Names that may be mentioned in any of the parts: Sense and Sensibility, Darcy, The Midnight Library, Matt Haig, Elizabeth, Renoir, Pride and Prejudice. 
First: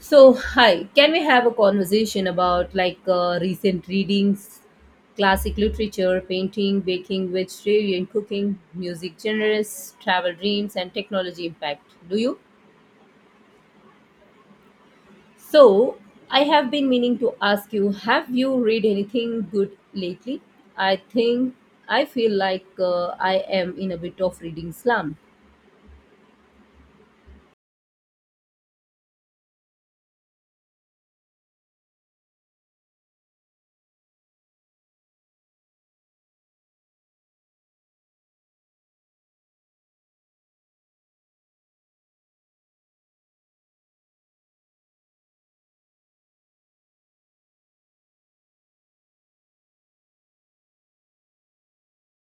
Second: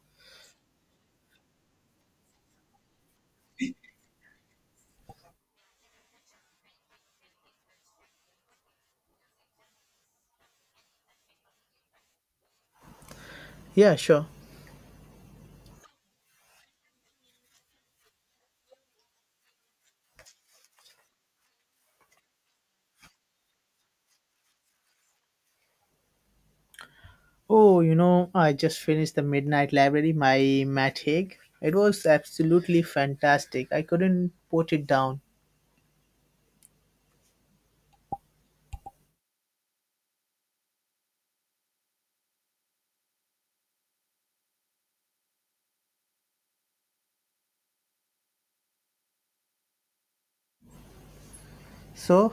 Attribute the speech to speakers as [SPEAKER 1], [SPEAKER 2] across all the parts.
[SPEAKER 1] So, hi, can we have a conversation about recent readings, classic literature, painting, baking, vegetarian cooking, music genres, travel dreams, and technology impact? Do you?
[SPEAKER 2] Yeah, sure.
[SPEAKER 1] So, I have been meaning to ask you, have you read anything good lately? I think I feel like I am in a bit of reading slump.
[SPEAKER 2] Oh, you know, I just finished The Midnight Library by Matt Haig. It was absolutely fantastic. I couldn't put it down. So,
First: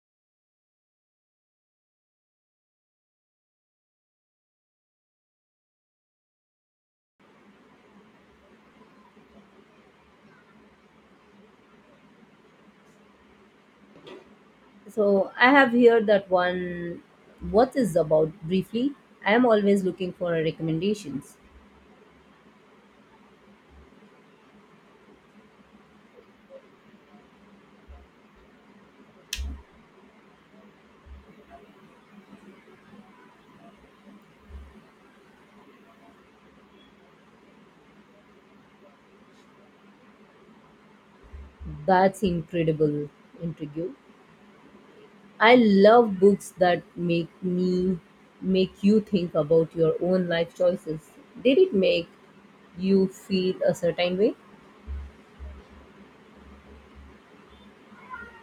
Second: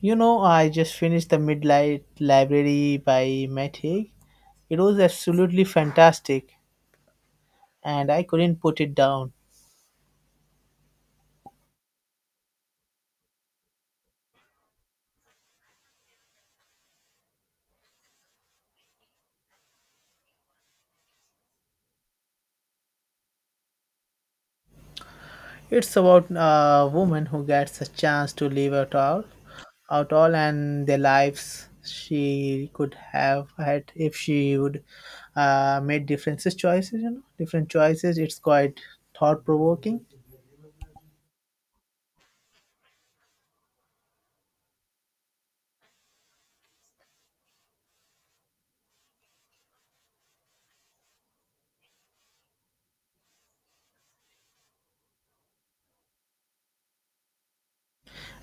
[SPEAKER 2] you know, I just finished The Midnight Library by Matt Haig. It was absolutely fantastic and I couldn't put it down.
[SPEAKER 1] So, I have heard that one, what is about briefly. I am always looking for recommendations.
[SPEAKER 2] It's about a woman who gets a chance to live out all, and the lives she could have had if she would made differences choices. You know, different choices. It's quite thought provoking.
[SPEAKER 1] That's incredible, intrigue. I love books that make you think about your own life choices. Did it make you feel a certain way?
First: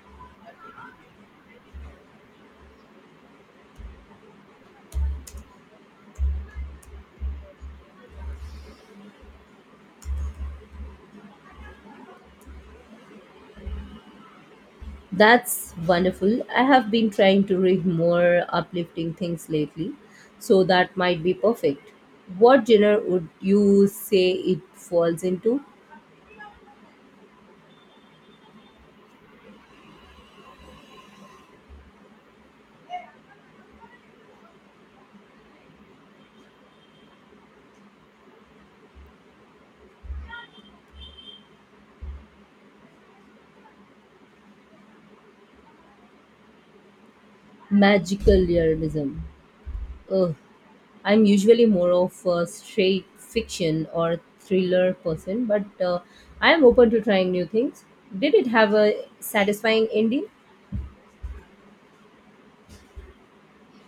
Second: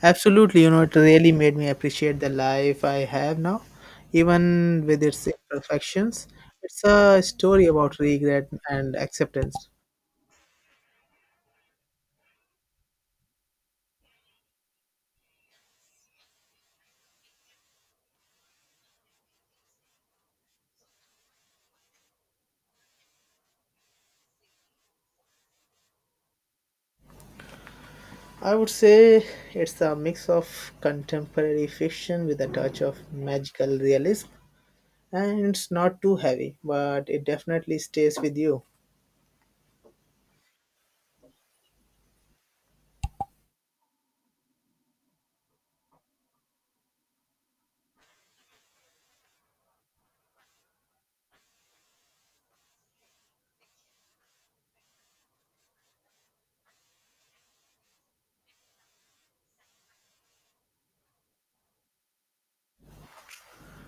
[SPEAKER 2] Absolutely, you know, it really made me appreciate the life I have now, even with its imperfections. It's a story about regret and acceptance.
[SPEAKER 1] That's wonderful. I have been trying to read more uplifting things lately, so that might be perfect. What genre would you say it falls into?
[SPEAKER 2] I would say it's a mix of contemporary fiction with a touch of magical realism, and it's not too heavy, but it definitely stays with you.
[SPEAKER 1] Magical realism. Oh, I'm usually more of a straight fiction or thriller person, but I'm open to trying new things. Did it have a satisfying ending?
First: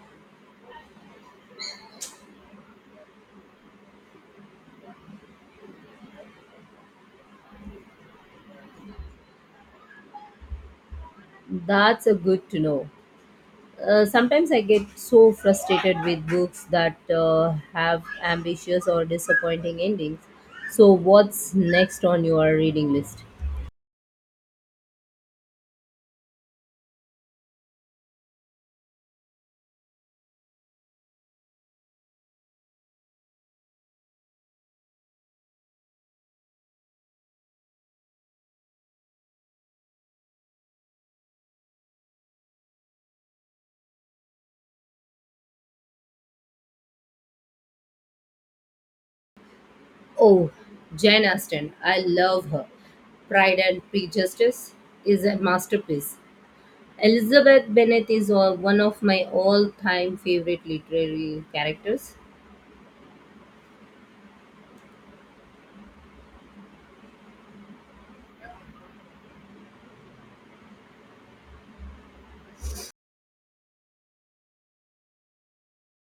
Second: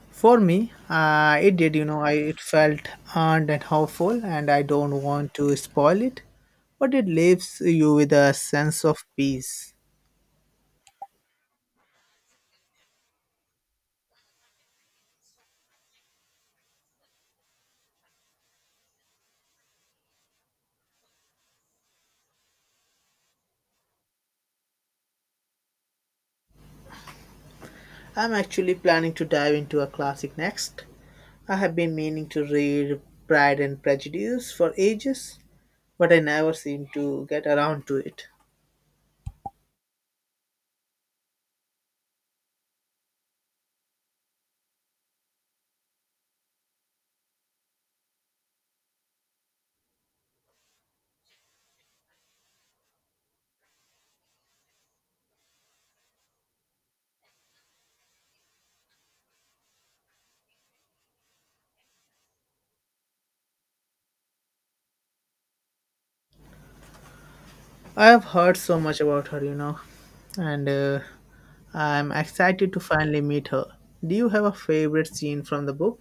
[SPEAKER 2] For me, it did, you know, it felt earned and hopeful, and I don't want to spoil it, but it leaves you with a sense of peace.
[SPEAKER 1] That's a good to know. Sometimes I get so frustrated with books that have ambitious or disappointing endings. So, what's next on your reading list?
[SPEAKER 2] I'm actually planning to dive into a classic next. I have been meaning to read Pride and Prejudice for ages, but I never seem to get around to it.
[SPEAKER 1] Oh, Jane Austen. I love her. Pride and Prejudice is a masterpiece. Elizabeth Bennet is one of my all-time favorite literary characters.
[SPEAKER 2] I have heard so much about her, you know, and I'm excited to finally meet her. Do you have a favorite scene from the book?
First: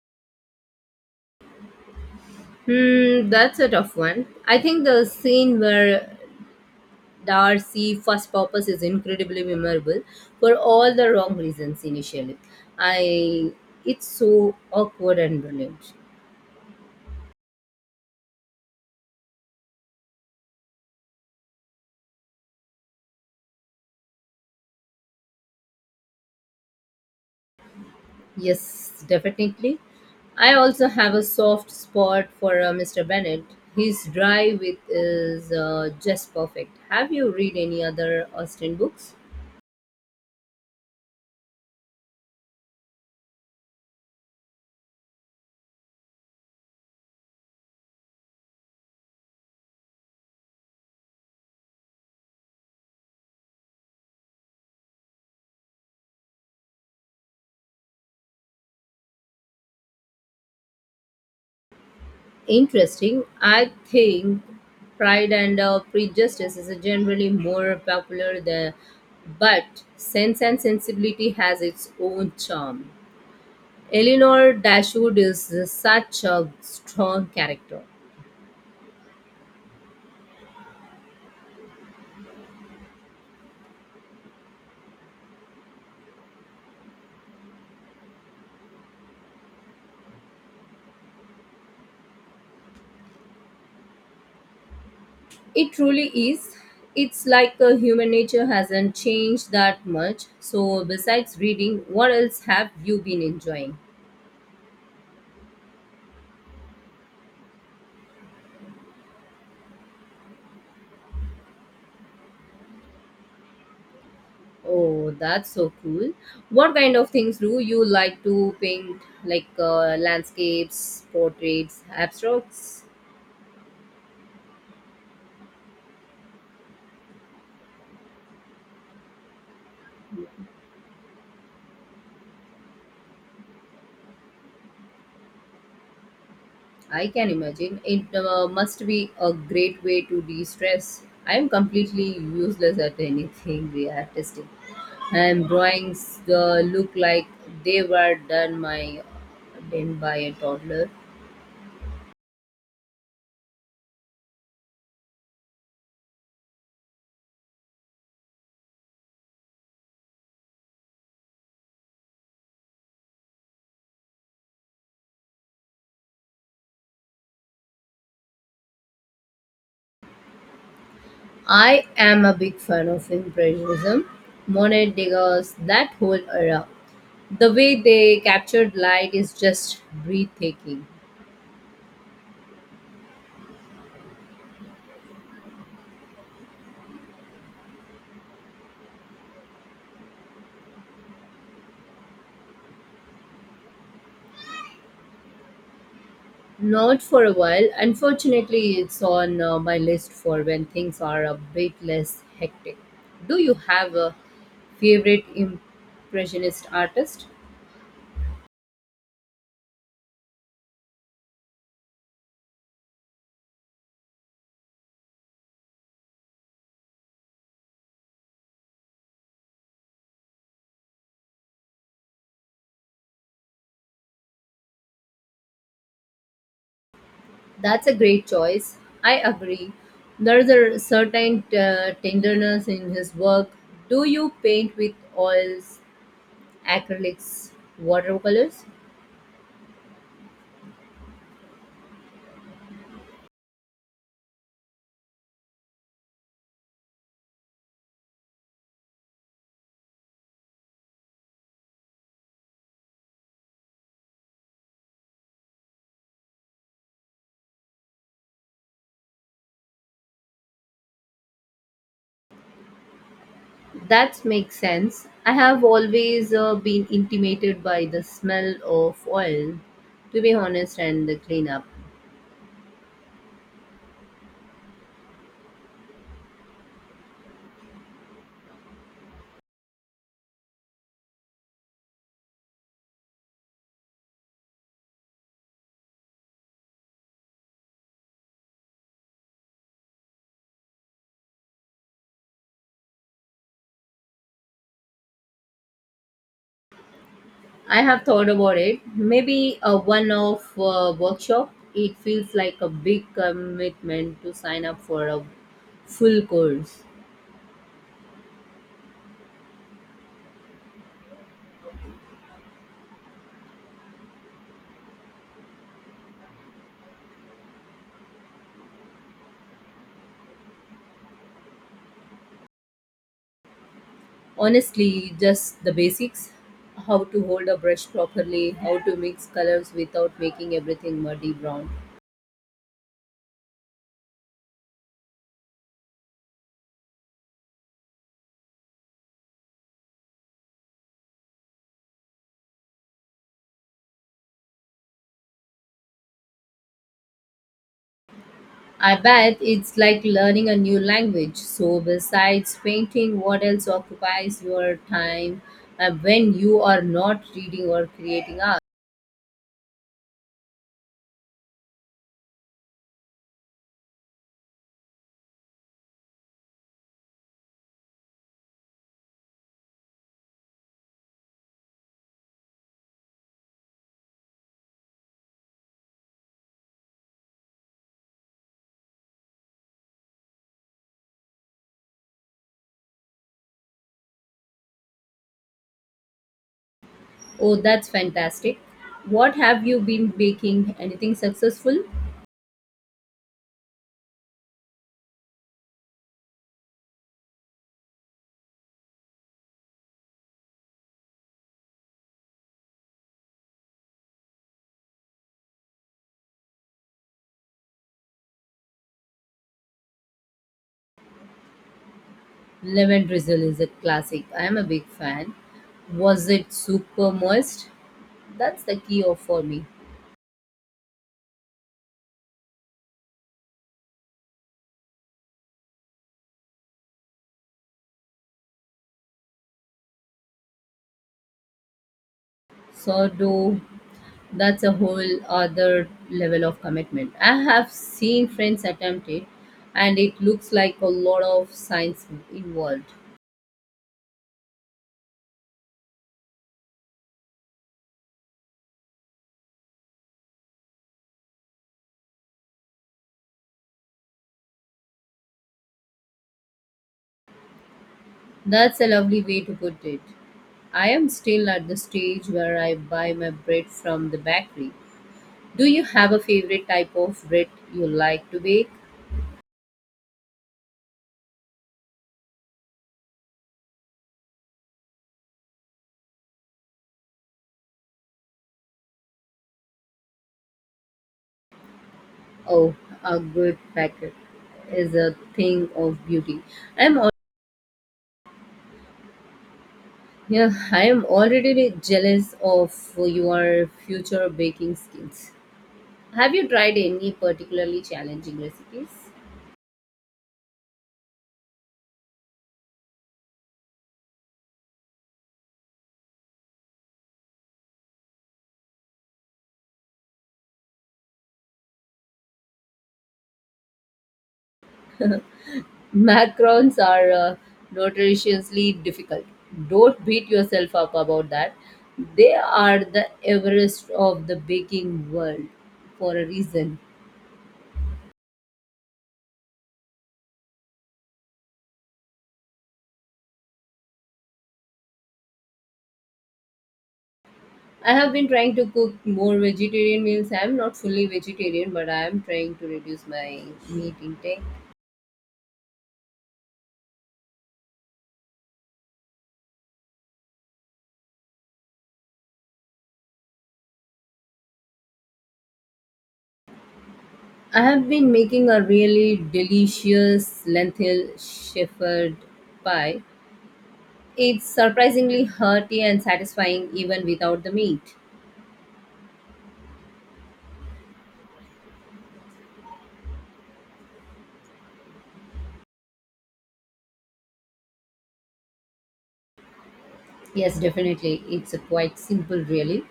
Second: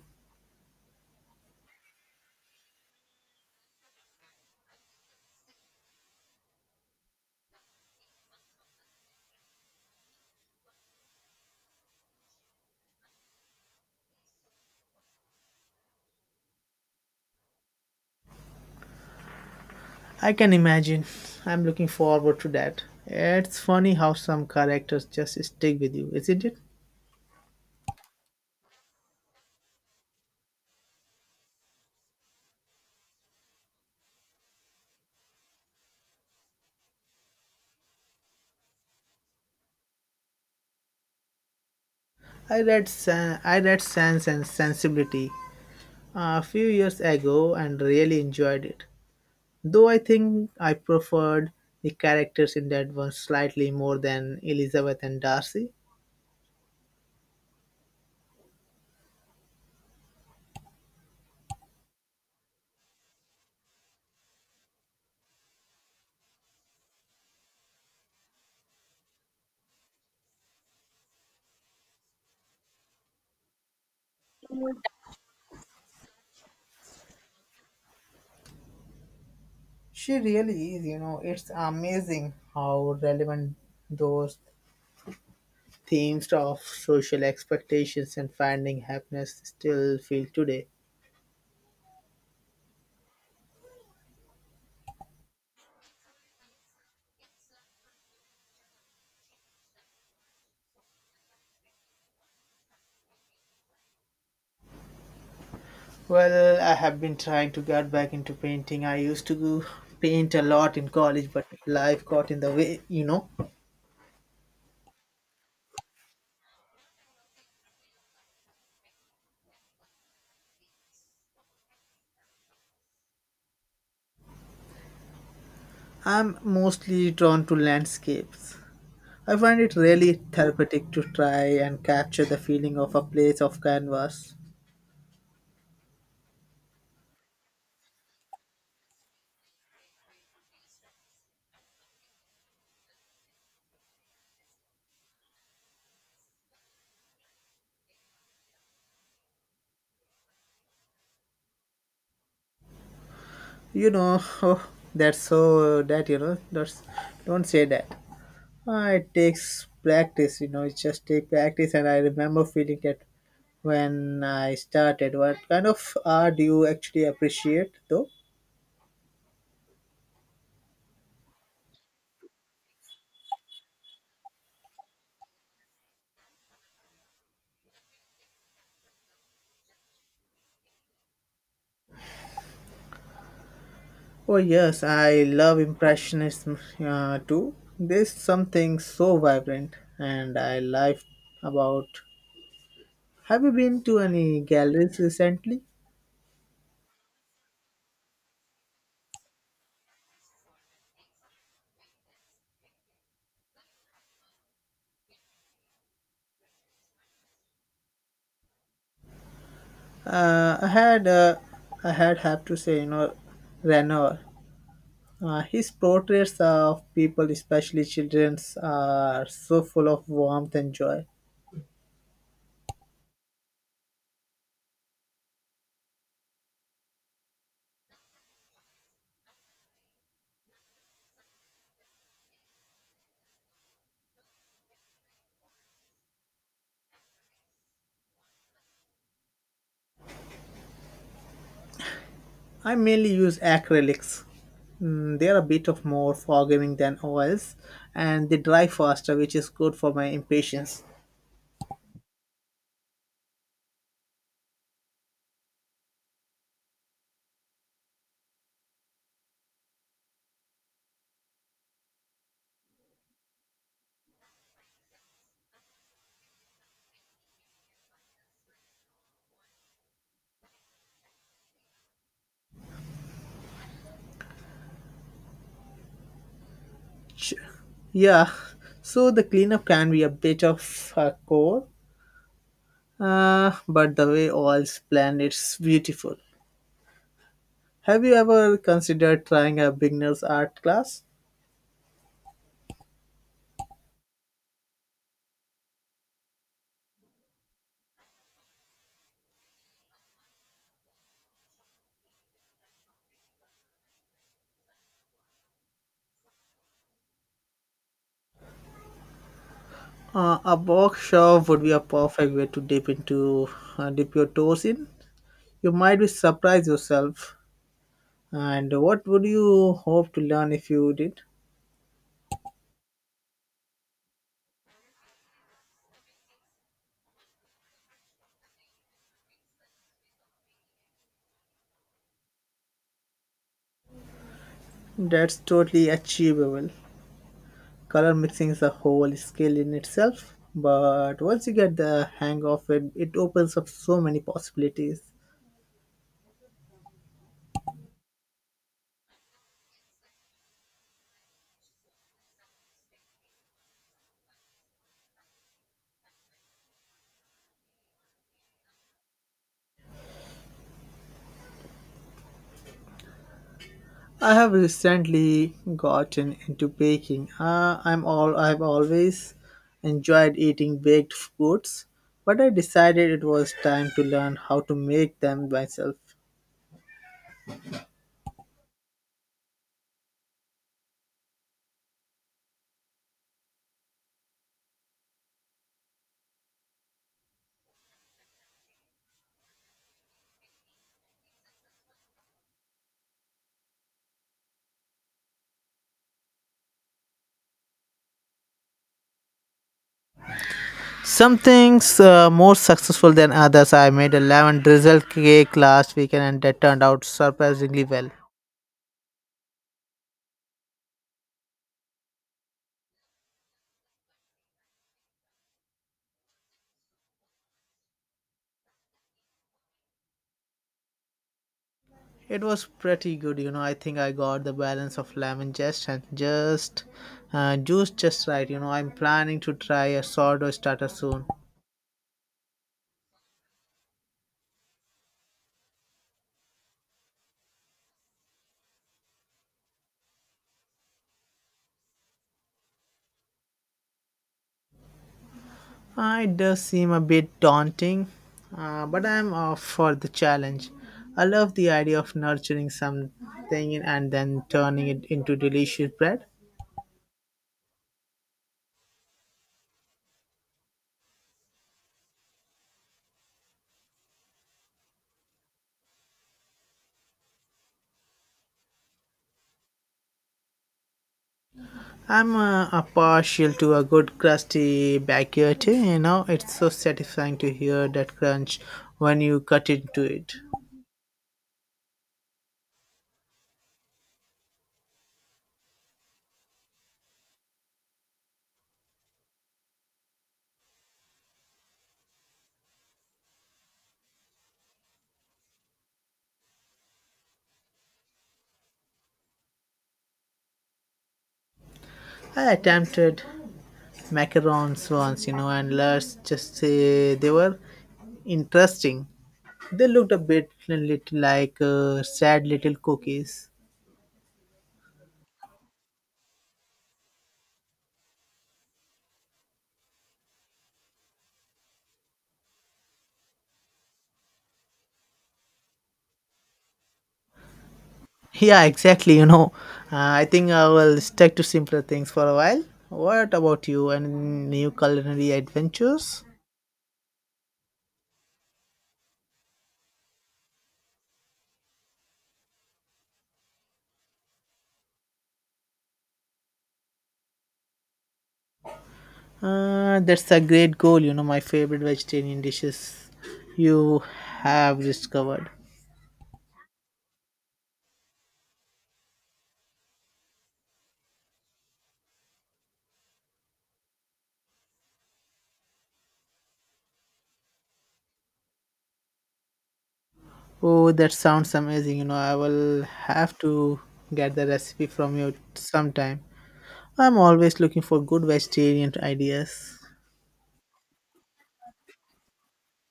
[SPEAKER 1] That's a tough one. I think the scene where Darcy first purpose is incredibly memorable for all the wrong reasons initially. I it's so awkward and brilliant.
[SPEAKER 2] I can imagine. I'm looking forward to that. It's funny how some characters just stick with you, isn't it?
[SPEAKER 1] Yes, definitely. I also have a soft spot for Mr. Bennett. His drive with is just perfect. Have you read any other Austen books?
[SPEAKER 2] I read Sense and Sensibility a few years ago and really enjoyed it. Though I think I preferred the characters in that one slightly more than Elizabeth and Darcy.
[SPEAKER 1] Interesting. I think Pride and Prejudice is generally more popular there, but Sense and Sensibility has its own charm. Eleanor Dashwood is such a strong character.
[SPEAKER 2] She really is, you know, it's amazing how relevant those themes of social expectations and finding happiness still feel today.
[SPEAKER 1] It truly is. It's like human nature hasn't changed that much. So, besides reading, what else have you been enjoying?
[SPEAKER 2] Well, I have been trying to get back into painting. I used to go paint a lot in college, but life got in the way, you know.
[SPEAKER 1] Oh, that's so cool. What kind of things do you like to paint? Like landscapes, portraits, abstracts?
[SPEAKER 2] I'm mostly drawn to landscapes. I find it really therapeutic to try and capture the feeling of a place of canvas.
[SPEAKER 1] I can imagine. It must be a great way to de stress. I am completely useless at anything we are testing. And drawings look like they were done by a toddler.
[SPEAKER 2] You know, oh, that's so that you know, that's don't say that. It takes practice, you know, it just takes practice and I remember feeling that when I started. What kind of art do you actually appreciate though?
[SPEAKER 1] I am a big fan of Impressionism, Monet, Degas, that whole era. The way they captured light is just breathtaking.
[SPEAKER 2] Oh yes, I love impressionism too. There's something so vibrant and I like about. Have you been to any galleries recently?
[SPEAKER 1] Not for a while. Unfortunately, it's on my list for when things are a bit less hectic. Do you have a favorite impressionist artist?
[SPEAKER 2] Uh, I had, uh, I had have to say, you know, Renoir. His portraits of people, especially children, are so full of warmth and joy.
[SPEAKER 1] That's a great choice. I agree. There's a certain tenderness in his work. Do you paint with oils, acrylics, watercolors?
[SPEAKER 2] I mainly use acrylics. Mm, they are a bit of more forgiving than oils, and they dry faster, which is good for my impatience.
[SPEAKER 1] That makes sense. I have always been intimidated by the smell of oil, to be honest, and the cleanup.
[SPEAKER 2] Ch- yeah, so the cleanup can be a bit of a chore, but the way oils blend, it's beautiful. Have you ever considered trying a beginner's art class?
[SPEAKER 1] I have thought about it. Maybe a one off workshop. It feels like a big commitment to sign up for a full course.
[SPEAKER 2] A workshop would be a perfect way to dip into dip your toes in. You might be surprised yourself. And what would you hope to learn if you did?
[SPEAKER 1] Honestly, just the basics, how to hold a brush properly, how to mix colors without making everything muddy brown.
[SPEAKER 2] That's totally achievable. Color mixing is a whole skill in itself, but once you get the hang of it, it opens up so many possibilities.
[SPEAKER 1] I bet it's like learning a new language. So, besides painting, what else occupies your time when you are not reading or creating art?
[SPEAKER 2] I have recently gotten into baking. I've always enjoyed eating baked goods, but I decided it was time to learn how to make them myself.
[SPEAKER 1] Oh, that's fantastic. What have you been baking? Anything successful?
[SPEAKER 2] Some things more successful than others. I made a lemon drizzle cake last weekend, and that turned out surprisingly well.
[SPEAKER 1] Lemon drizzle is a classic. I am a big fan. Was it super moist? That's the key of for me.
[SPEAKER 2] It was pretty good, you know. I think I got the balance of lemon zest and just juice just right. You know, I'm planning to try a sourdough starter soon.
[SPEAKER 1] Sourdough, that's a whole other level of commitment. I have seen friends attempt it, and it looks like a lot of science involved.
[SPEAKER 2] It does seem a bit daunting, but I'm up for the challenge. I love the idea of nurturing something and then turning it into delicious bread.
[SPEAKER 1] That's a lovely way to put it. I am still at the stage where I buy my bread from the bakery. Do you have a favorite type of bread you like to bake?
[SPEAKER 2] I'm a partial to a good crusty backyard, you know, it's so satisfying to hear that crunch when you cut into it.
[SPEAKER 1] Oh, a good packet is a thing of beauty. I'm al- yeah, I am already jealous of your future baking skills. Have you tried any particularly challenging recipes?
[SPEAKER 2] I attempted macarons once, you know, and let's just say they were interesting. They looked a bit little like sad little cookies.
[SPEAKER 1] Macarons are notoriously difficult. Don't beat yourself up about that. They are the Everest of the baking world for a reason.
[SPEAKER 2] Yeah, exactly. You know, I think I will stick to simpler things for a while. What about you? Any new culinary adventures?
[SPEAKER 1] I have been trying to cook more vegetarian meals. I am not fully vegetarian, but I am trying to reduce my meat intake.
[SPEAKER 2] That's a great goal. You know, my favorite vegetarian dishes you have discovered.
[SPEAKER 1] I have been making a really delicious lentil shepherd pie. It's surprisingly hearty and satisfying even without the meat.
[SPEAKER 2] Oh, that sounds amazing. You know, I will have to get the recipe from you sometime. I'm always looking for good vegetarian ideas.
[SPEAKER 1] Yes, definitely. It's a quite simple, really.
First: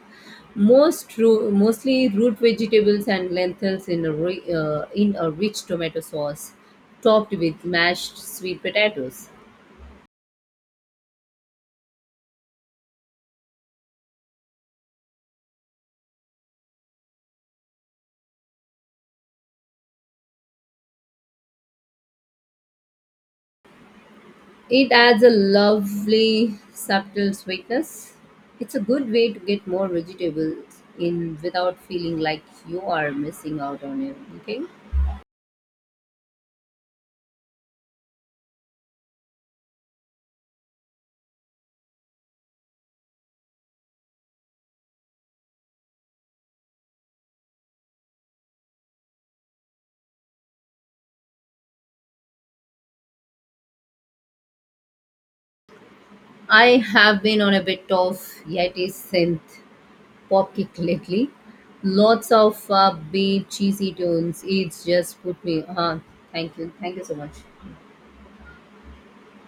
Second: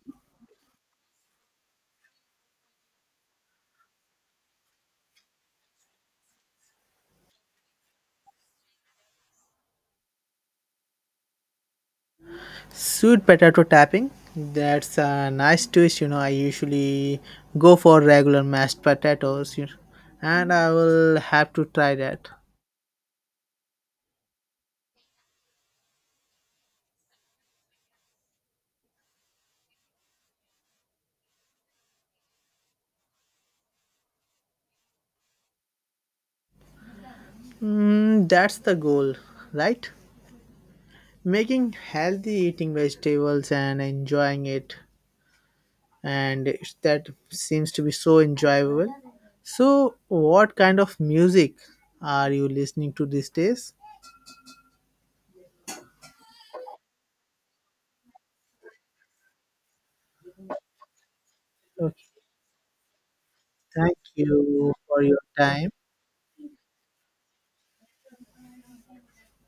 [SPEAKER 1] Mostly root vegetables and lentils in in a rich tomato sauce, topped with mashed sweet potatoes.
[SPEAKER 2] Sweet potato tapping. That's a nice twist. You know, I usually go for regular mashed potatoes, you know, and I will have to try that.
[SPEAKER 1] It adds a lovely subtle sweetness. It's a good way to get more vegetables in without feeling like you are missing out on anything.
[SPEAKER 2] Mm, that's the goal, right? Making healthy eating vegetables and enjoying it, and that seems to be so enjoyable. So, what kind of music are you listening to these days?
[SPEAKER 1] I have been on a bit of hiatus since popkick lately.
[SPEAKER 2] Okay,
[SPEAKER 1] Lots of upbeat, cheesy
[SPEAKER 2] thank
[SPEAKER 1] tunes.
[SPEAKER 2] you
[SPEAKER 1] It's
[SPEAKER 2] for your
[SPEAKER 1] just put me
[SPEAKER 2] time.
[SPEAKER 1] on. Thank you. Thank you so much.